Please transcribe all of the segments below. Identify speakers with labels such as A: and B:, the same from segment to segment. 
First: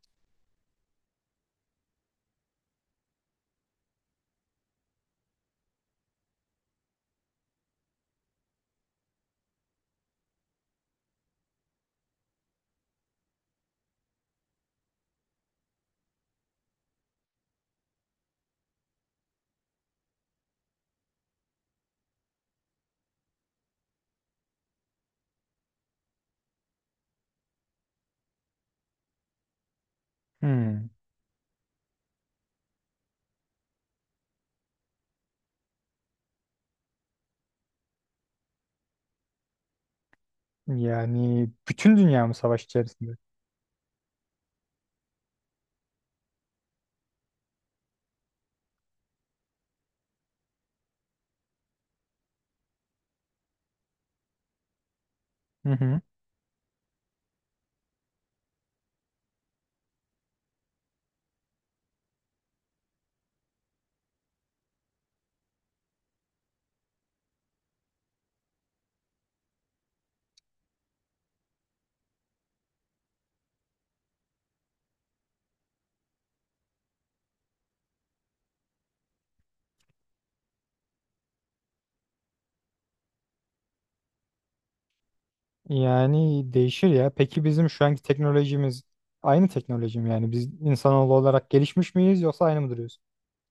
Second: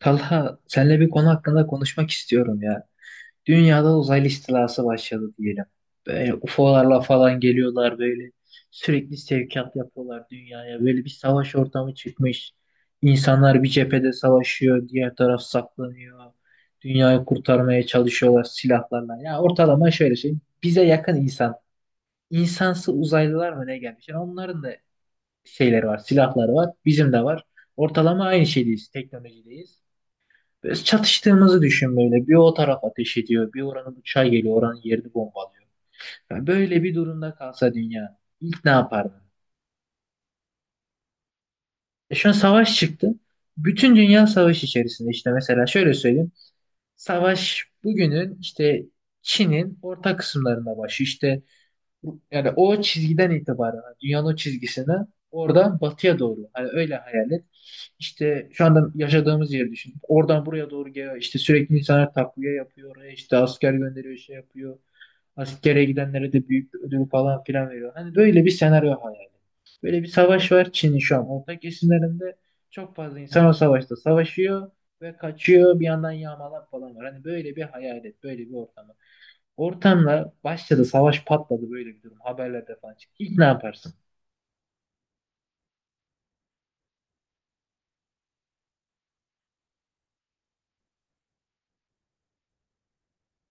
A: Talha, seninle bir konu hakkında konuşmak istiyorum ya. Dünyada uzaylı istilası başladı diyelim. Böyle UFO'larla falan geliyorlar böyle. Sürekli sevkiyat yapıyorlar dünyaya. Böyle bir savaş ortamı çıkmış. İnsanlar bir cephede savaşıyor, diğer taraf saklanıyor. Dünyayı kurtarmaya çalışıyorlar silahlarla. Ya ortalama şöyle şey. Bize yakın insan. İnsansı uzaylılar mı ne gelmiş? Yani onların da şeyleri var, silahları var. Bizim de var. Ortalama aynı şeydeyiz, teknolojideyiz. Böyle
B: Hmm.
A: çatıştığımızı düşün böyle. Bir o taraf ateş ediyor. Bir oranın uçağı geliyor. Oranın yerini bombalıyor. Yani böyle bir durumda kalsa dünya ilk ne yapardın?
B: Yani bütün
A: E
B: dünya
A: şu an
B: mı savaş
A: savaş çıktı.
B: içerisinde?
A: Bütün dünya savaş içerisinde işte mesela şöyle söyleyeyim. Savaş bugünün işte Çin'in orta kısımlarında başı işte Yani o çizgiden itibaren hani dünyanın o çizgisine
B: Hı
A: oradan
B: hı.
A: batıya doğru. Hani öyle hayal et. İşte şu anda yaşadığımız yeri düşün. Oradan buraya doğru geliyor. İşte sürekli insanlar takviye yapıyor. Oraya işte asker gönderiyor, şey yapıyor. Askere gidenlere de büyük bir ödül falan filan veriyor. Hani böyle bir senaryo hayal et. Böyle bir savaş var Çin'in şu an orta kesimlerinde. Çok fazla insan o savaşta savaşıyor ve kaçıyor. Bir yandan yağmalar falan var. Hani böyle bir hayal et. Böyle bir ortam. Ortamla başladı savaş patladı böyle bir durum haberlerde falan çıktı. İlk ne yaparsın?
B: Yani değişir ya. Peki bizim şu anki teknolojimiz aynı teknoloji mi? Yani biz insanoğlu olarak gelişmiş miyiz yoksa aynı mı duruyoruz?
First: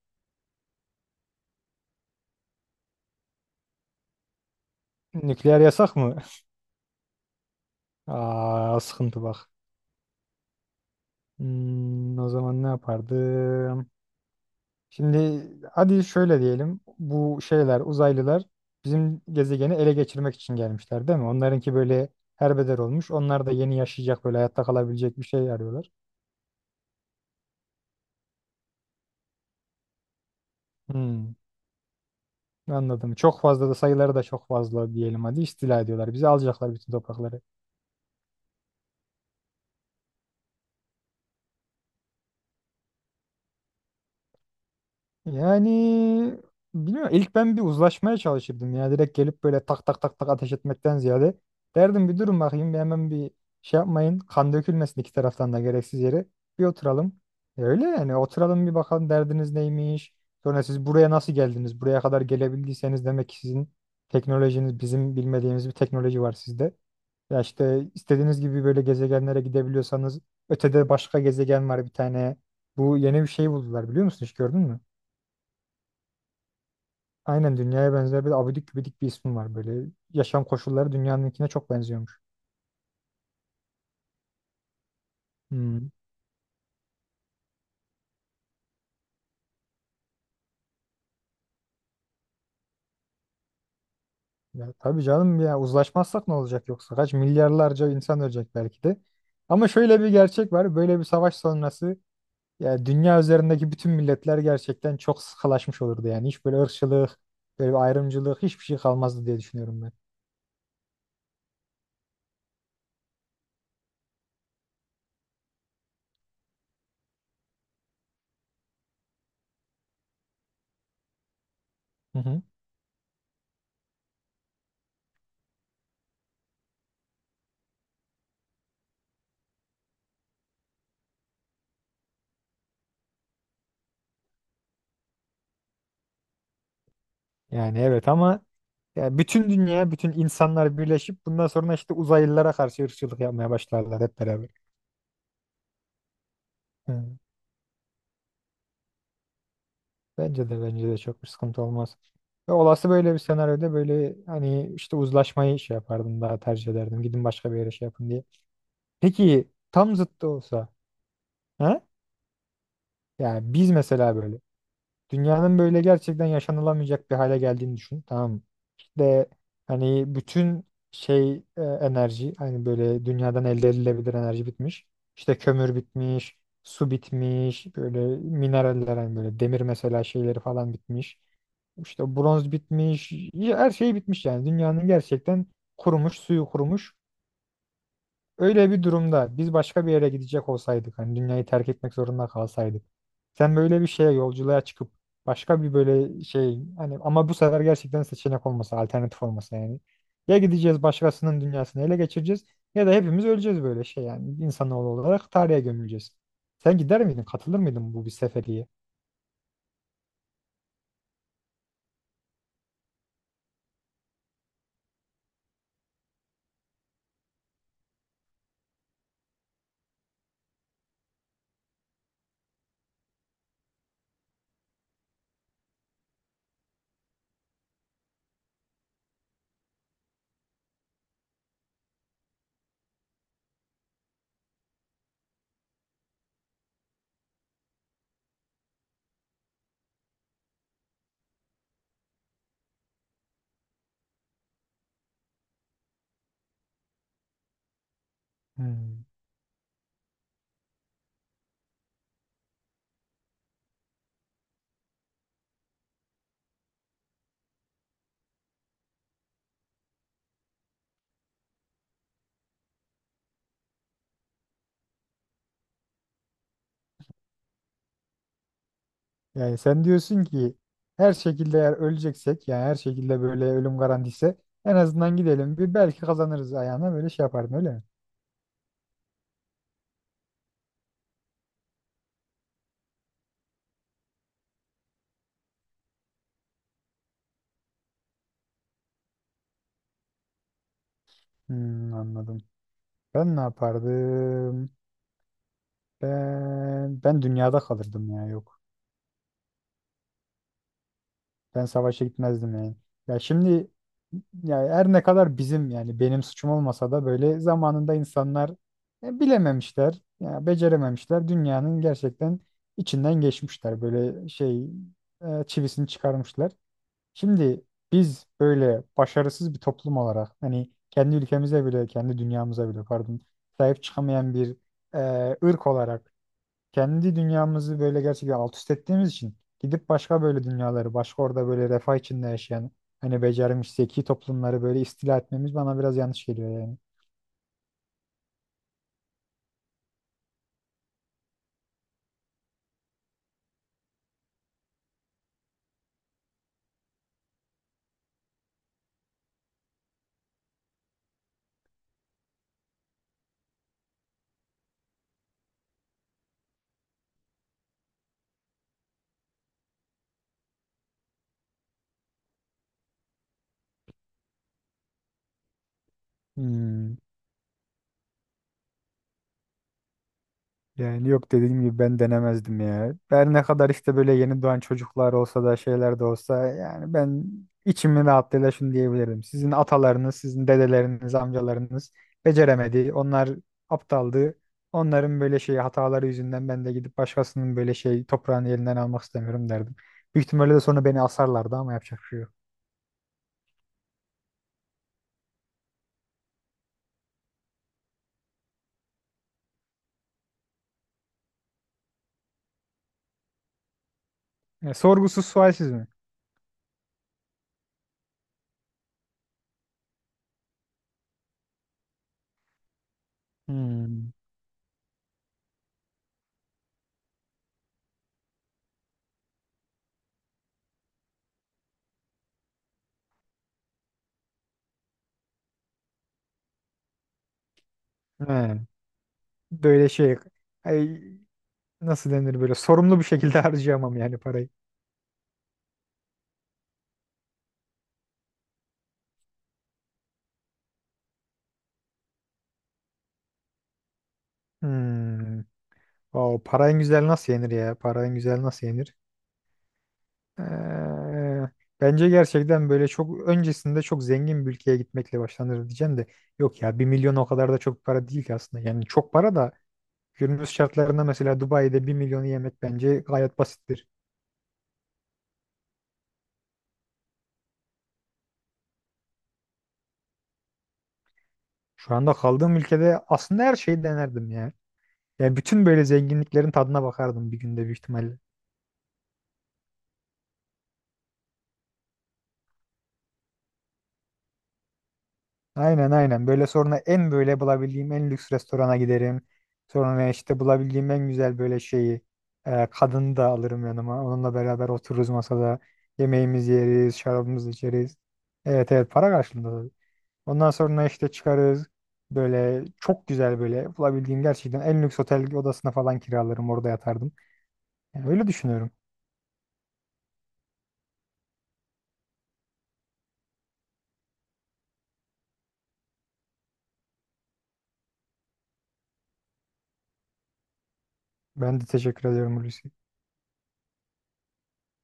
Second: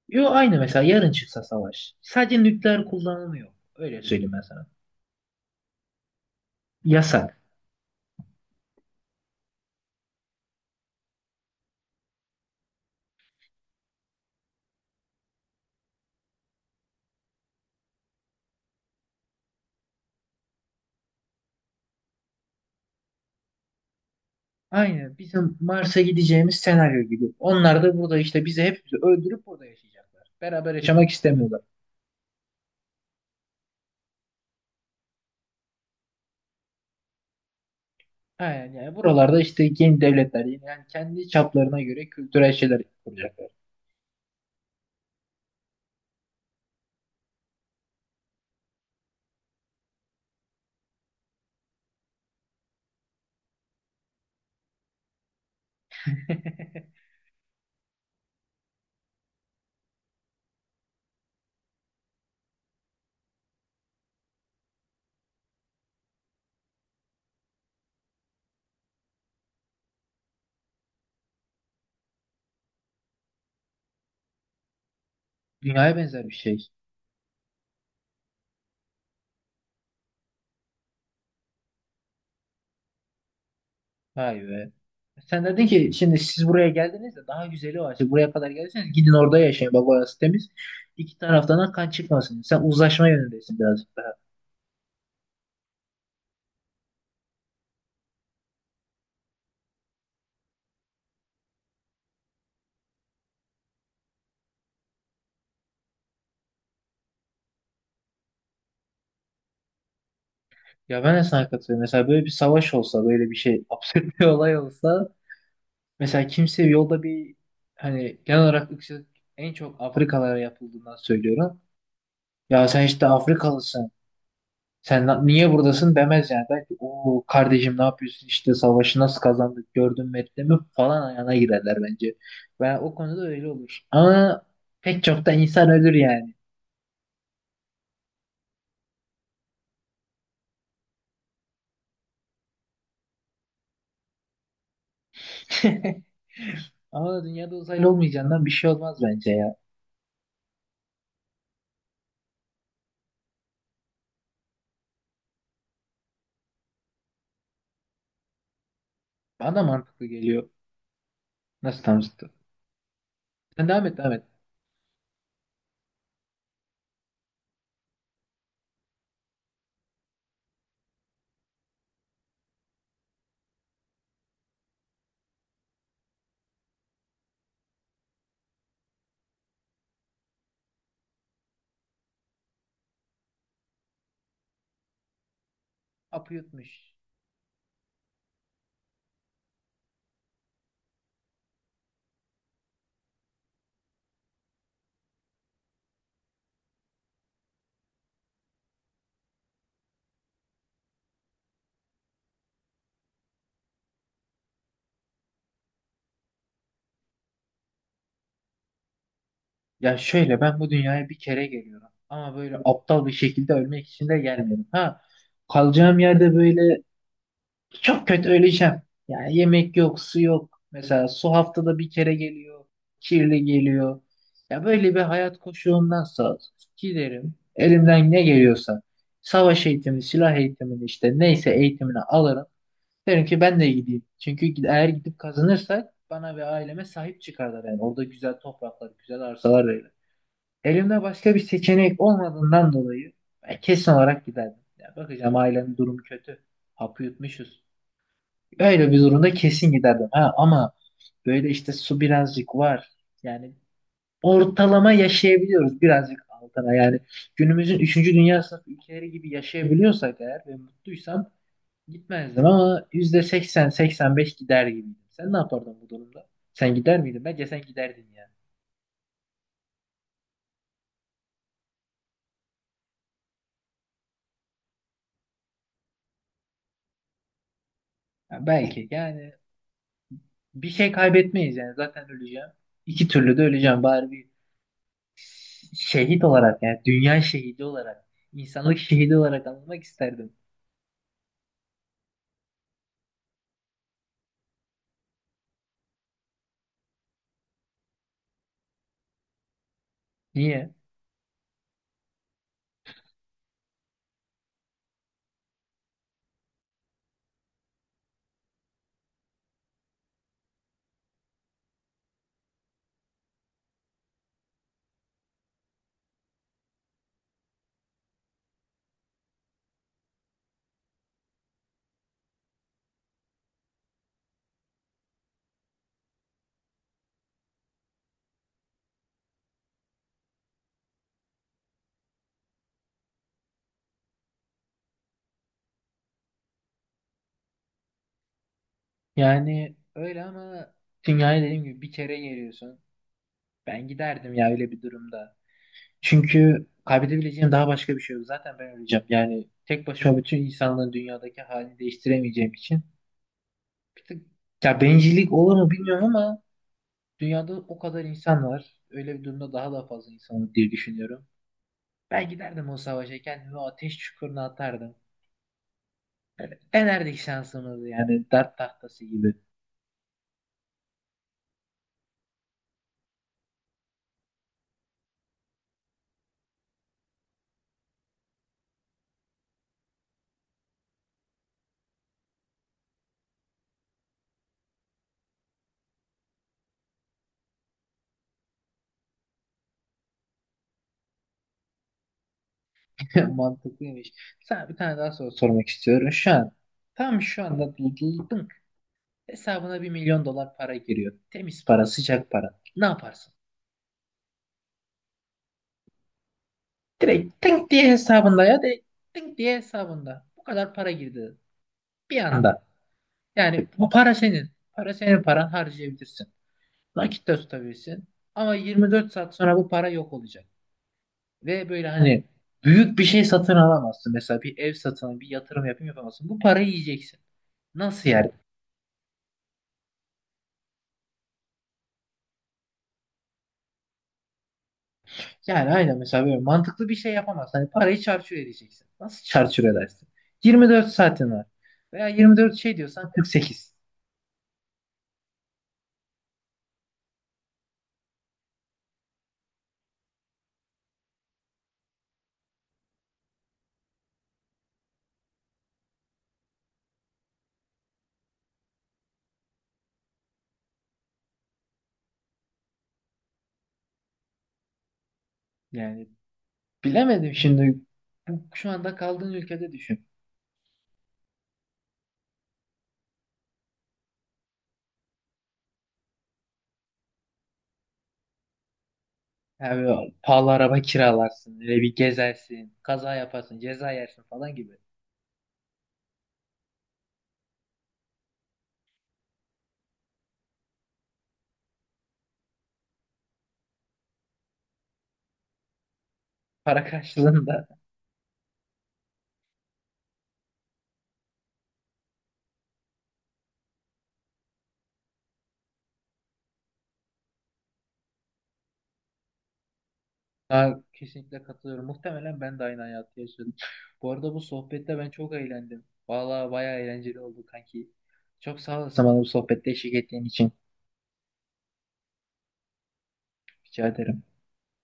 A: Yo aynı mesela yarın çıksa savaş. Sadece nükleer kullanılmıyor. Öyle söyleyeyim ben sana.
B: Nükleer yasak mı?
A: Yasak.
B: Aa, sıkıntı bak. O zaman ne yapardım? Şimdi hadi şöyle diyelim. Bu şeyler, uzaylılar bizim gezegeni ele geçirmek için gelmişler değil mi? Onlarınki böyle herbeder olmuş. Onlar da yeni yaşayacak böyle hayatta
A: Aynı
B: kalabilecek bir şey
A: bizim
B: arıyorlar.
A: Mars'a gideceğimiz senaryo gibi. Onlar da burada işte bizi hepimizi öldürüp burada yaşayacaklar. Beraber yaşamak
B: Hmm.
A: istemiyorlar.
B: Anladım. Çok fazla da sayıları da çok fazla diyelim, hadi istila ediyorlar. Bizi alacaklar, bütün toprakları.
A: Aynen yani buralarda işte yeni devletler yani kendi çaplarına göre kültürel şeyler kuracaklar.
B: Yani bilmiyorum. İlk ben bir uzlaşmaya çalışırdım ya. Direkt gelip böyle tak tak tak tak ateş etmekten ziyade derdim bir durun bakayım, bir hemen bir şey yapmayın. Kan dökülmesin iki taraftan da gereksiz yere. Bir oturalım. Öyle yani, oturalım bir bakalım derdiniz neymiş. Sonra siz buraya nasıl geldiniz? Buraya kadar gelebildiyseniz demek ki sizin teknolojiniz, bizim bilmediğimiz bir teknoloji var sizde. Ya işte, istediğiniz gibi böyle gezegenlere gidebiliyorsanız ötede başka gezegen var bir tane. Bu yeni bir şey buldular, biliyor musun, hiç gördün mü?
A: Dünyaya benzer bir şey.
B: Aynen dünyaya benzer, bir abidik gübidik bir ismi var böyle. Yaşam koşulları dünyanınkine çok benziyormuş.
A: Vay be. Sen dedin ki
B: Hmm.
A: şimdi siz buraya geldiniz de daha güzeli var. Siz buraya kadar geldiyseniz gidin orada yaşayın. Bak orası temiz. İki taraftan da kan çıkmasın. Sen uzlaşma yönündesin birazcık daha.
B: Ya tabii canım, ya uzlaşmazsak ne olacak, yoksa kaç milyarlarca insan ölecek belki de. Ama şöyle bir gerçek var, böyle bir savaş sonrası ya dünya üzerindeki bütün milletler gerçekten çok sıkılaşmış olurdu yani. Hiç böyle ırkçılık, böyle bir ayrımcılık hiçbir şey kalmazdı diye düşünüyorum ben.
A: Ya ben de sana katılıyorum. Mesela böyle bir savaş olsa, böyle bir şey absürt bir olay olsa. Mesela kimse yolda bir hani genel olarak ırkçılık en çok Afrikalara yapıldığından söylüyorum.
B: Hı hı.
A: Ya sen işte Afrikalısın. Sen niye buradasın demez yani. Belki o kardeşim ne yapıyorsun işte savaşı nasıl kazandık gördün mü ettin mi falan ayağına girerler bence. Ben o konuda öyle olur. Ama pek çok da insan ölür yani.
B: Yani evet, ama ya bütün dünya, bütün insanlar birleşip bundan sonra işte uzaylılara karşı ırkçılık yapmaya başlarlar hep beraber. Hı.
A: Ama dünyada uzaylı olmayacağından bir şey olmaz bence ya.
B: Bence de çok bir sıkıntı olmaz. Ve olası böyle bir senaryoda böyle hani işte uzlaşmayı şey yapardım, daha tercih ederdim. Gidin başka bir yere şey yapın diye. Peki
A: Bana da
B: tam
A: mantıklı
B: zıttı
A: geliyor.
B: olsa ha?
A: Nasıl tam zıttı?
B: Yani
A: Sen
B: biz
A: devam et devam
B: mesela
A: et.
B: böyle. Dünyanın böyle gerçekten yaşanılamayacak bir hale geldiğini düşün. Tamam mı? İşte hani bütün şey, enerji, hani böyle dünyadan elde edilebilir enerji bitmiş. İşte kömür bitmiş, su bitmiş, böyle mineraller, hani böyle demir mesela, şeyleri falan bitmiş. İşte bronz bitmiş, ya her şey bitmiş yani. Dünyanın gerçekten kurumuş,
A: Apı
B: suyu kurumuş.
A: yutmuş.
B: Öyle bir durumda biz başka bir yere gidecek olsaydık, hani dünyayı terk etmek zorunda kalsaydık. Sen böyle bir şeye, yolculuğa çıkıp başka bir böyle şey, hani ama bu sefer gerçekten seçenek olmasa, alternatif olmasa yani. Ya gideceğiz başkasının dünyasını ele geçireceğiz, ya da hepimiz öleceğiz, böyle şey yani, insanoğlu olarak tarihe gömüleceğiz. Sen gider miydin, katılır mıydın bu bir seferiye?
A: Ya şöyle ben bu dünyaya bir kere geliyorum. Ama böyle aptal bir şekilde ölmek için de gelmiyorum. Ha kalacağım yerde böyle çok kötü öleceğim. Yani yemek yok, su yok. Mesela su haftada bir kere geliyor, kirli geliyor. Ya böyle bir hayat koşuğundansa giderim, elimden ne geliyorsa savaş eğitimi, silah eğitimini işte neyse eğitimini alırım. Derim ki ben de gideyim. Çünkü eğer gidip kazanırsak bana ve aileme sahip çıkarlar yani. Orada güzel topraklar, güzel arsalar verir. Elimde başka bir seçenek olmadığından dolayı ben kesin olarak giderdim. Ya bakacağım ailemin durumu kötü. Hapı yutmuşuz. Öyle bir
B: Hmm.
A: durumda kesin giderdim. Ha, ama böyle işte su birazcık var. Yani ortalama yaşayabiliyoruz birazcık altına. Yani günümüzün üçüncü dünya sınıfı ülkeleri gibi yaşayabiliyorsak eğer ve mutluysam gitmezdim ama %80 %85 gider gibiydim. Sen ne yapardın bu durumda? Sen gider miydin? Bence sen giderdin yani.
B: Yani sen diyorsun ki her şekilde eğer öleceksek, yani her şekilde böyle ölüm garantisi, en azından gidelim bir, belki kazanırız ayağına böyle şey yapardın, öyle mi?
A: Ya belki yani bir şey kaybetmeyiz yani zaten öleceğim. İki türlü de öleceğim bari bir şehit olarak yani dünya şehidi olarak insanlık şehidi olarak anılmak isterdim.
B: Anladım. Ben ne yapardım? Ben dünyada kalırdım ya, yok.
A: Niye?
B: Ben savaşa gitmezdim yani. Ya şimdi, ya her ne kadar bizim yani benim suçum olmasa da, böyle zamanında insanlar bilememişler, ya becerememişler. Dünyanın gerçekten içinden geçmişler. Böyle şey, çivisini çıkarmışlar. Şimdi biz böyle başarısız bir toplum olarak, hani kendi ülkemize bile, kendi dünyamıza bile pardon, sahip çıkamayan bir ırk olarak, kendi dünyamızı böyle gerçekten alt üst ettiğimiz için, gidip başka böyle dünyaları, başka orada böyle refah içinde yaşayan, hani becermiş zeki toplumları böyle istila etmemiz bana biraz yanlış geliyor yani.
A: Yani öyle ama dünyaya dediğim gibi bir kere geliyorsun. Ben giderdim ya öyle bir durumda. Çünkü kaybedebileceğim daha başka bir şey yok. Zaten ben öleceğim. Yani tek başıma bütün insanların dünyadaki halini değiştiremeyeceğim için. Bir tık ya bencillik olur mu bilmiyorum ama dünyada o kadar insan var. Öyle bir durumda daha da fazla insan olur diye düşünüyorum. Ben giderdim o savaşa kendimi o ateş çukuruna atardım.
B: Hmm.
A: Denerdik şansımızı yani dert tahtası gibi.
B: Yani yok, dediğim gibi ben denemezdim ya. Her ne kadar işte böyle yeni doğan çocuklar olsa da, şeyler de olsa, yani ben içimin rahatlığıyla şunu diyebilirim. Sizin atalarınız, sizin dedeleriniz, amcalarınız beceremedi. Onlar aptaldı. Onların böyle şey hataları yüzünden ben de gidip başkasının böyle şey toprağını elinden almak istemiyorum derdim. Büyük ihtimalle de sonra beni asarlardı, ama yapacak bir şey yok.
A: Mantıklıymış. Sana bir tane daha soru sormak istiyorum. Şu an tam şu anda buldun. Hesabına 1 milyon dolar para giriyor. Temiz para, sıcak para. Ne yaparsın?
B: Yani sorgusuz sualsiz mi?
A: Direkt tink diye hesabında ya direkt tink diye hesabında. Bu kadar para girdi. Bir anda. Yani bu
B: Hmm.
A: para senin. Para senin paran harcayabilirsin. Nakit de tutabilirsin. Ama 24 saat sonra bu para yok olacak. Ve böyle hani büyük bir şey satın alamazsın. Mesela bir ev satın, bir yatırım yapayım yapamazsın. Bu parayı yiyeceksin. Nasıl
B: He.
A: yani?
B: Böyle şey, ay, nasıl denir, böyle sorumlu bir şekilde harcayamam yani parayı.
A: Yani aynen mesela böyle mantıklı bir şey yapamazsın. Hani parayı çarçur edeceksin. Nasıl çarçur edersin? 24 saatin var. Veya 24 şey diyorsan 48.
B: Hmm. O para en güzel nasıl yenir ya? Para en güzel nasıl yenir? Ee, Bence gerçekten böyle çok öncesinde çok zengin bir ülkeye gitmekle başlanır diyeceğim de, yok ya, 1 milyon o kadar da çok para değil ki aslında. Yani çok para da, günümüz şartlarında mesela Dubai'de 1 milyonu yemek bence gayet basittir.
A: Yani bilemedim şimdi. Bu, şu anda kaldığın ülkede düşün.
B: Şu anda kaldığım ülkede aslında her şeyi denerdim ya. Yani bütün böyle zenginliklerin tadına bakardım bir günde, büyük ihtimalle.
A: Yani böyle pahalı araba kiralarsın. Öyle bir gezersin. Kaza yaparsın. Ceza yersin falan gibi.
B: Aynen aynen. Böyle sonra en, böyle bulabildiğim en lüks restorana giderim. Sonra işte bulabildiğim en güzel böyle şeyi, kadını da alırım yanıma. Onunla beraber otururuz masada. Yemeğimizi
A: Para
B: yeriz, şarabımızı
A: karşılığında.
B: içeriz. Evet, evet, para karşılığında, tabii. Ondan sonra işte çıkarız. Böyle çok güzel, böyle bulabildiğim gerçekten en lüks otel odasına falan kiralarım. Orada yatardım. Yani öyle düşünüyorum.
A: Ha, kesinlikle katılıyorum. Muhtemelen ben de aynı hayatı yaşadım. Bu arada bu sohbette ben çok eğlendim. Vallahi bayağı eğlenceli oldu kanki. Çok sağ olasın bana bu sohbette eşlik ettiğin için.
B: Ben de teşekkür ediyorum, Hulusi.
A: Rica ederim.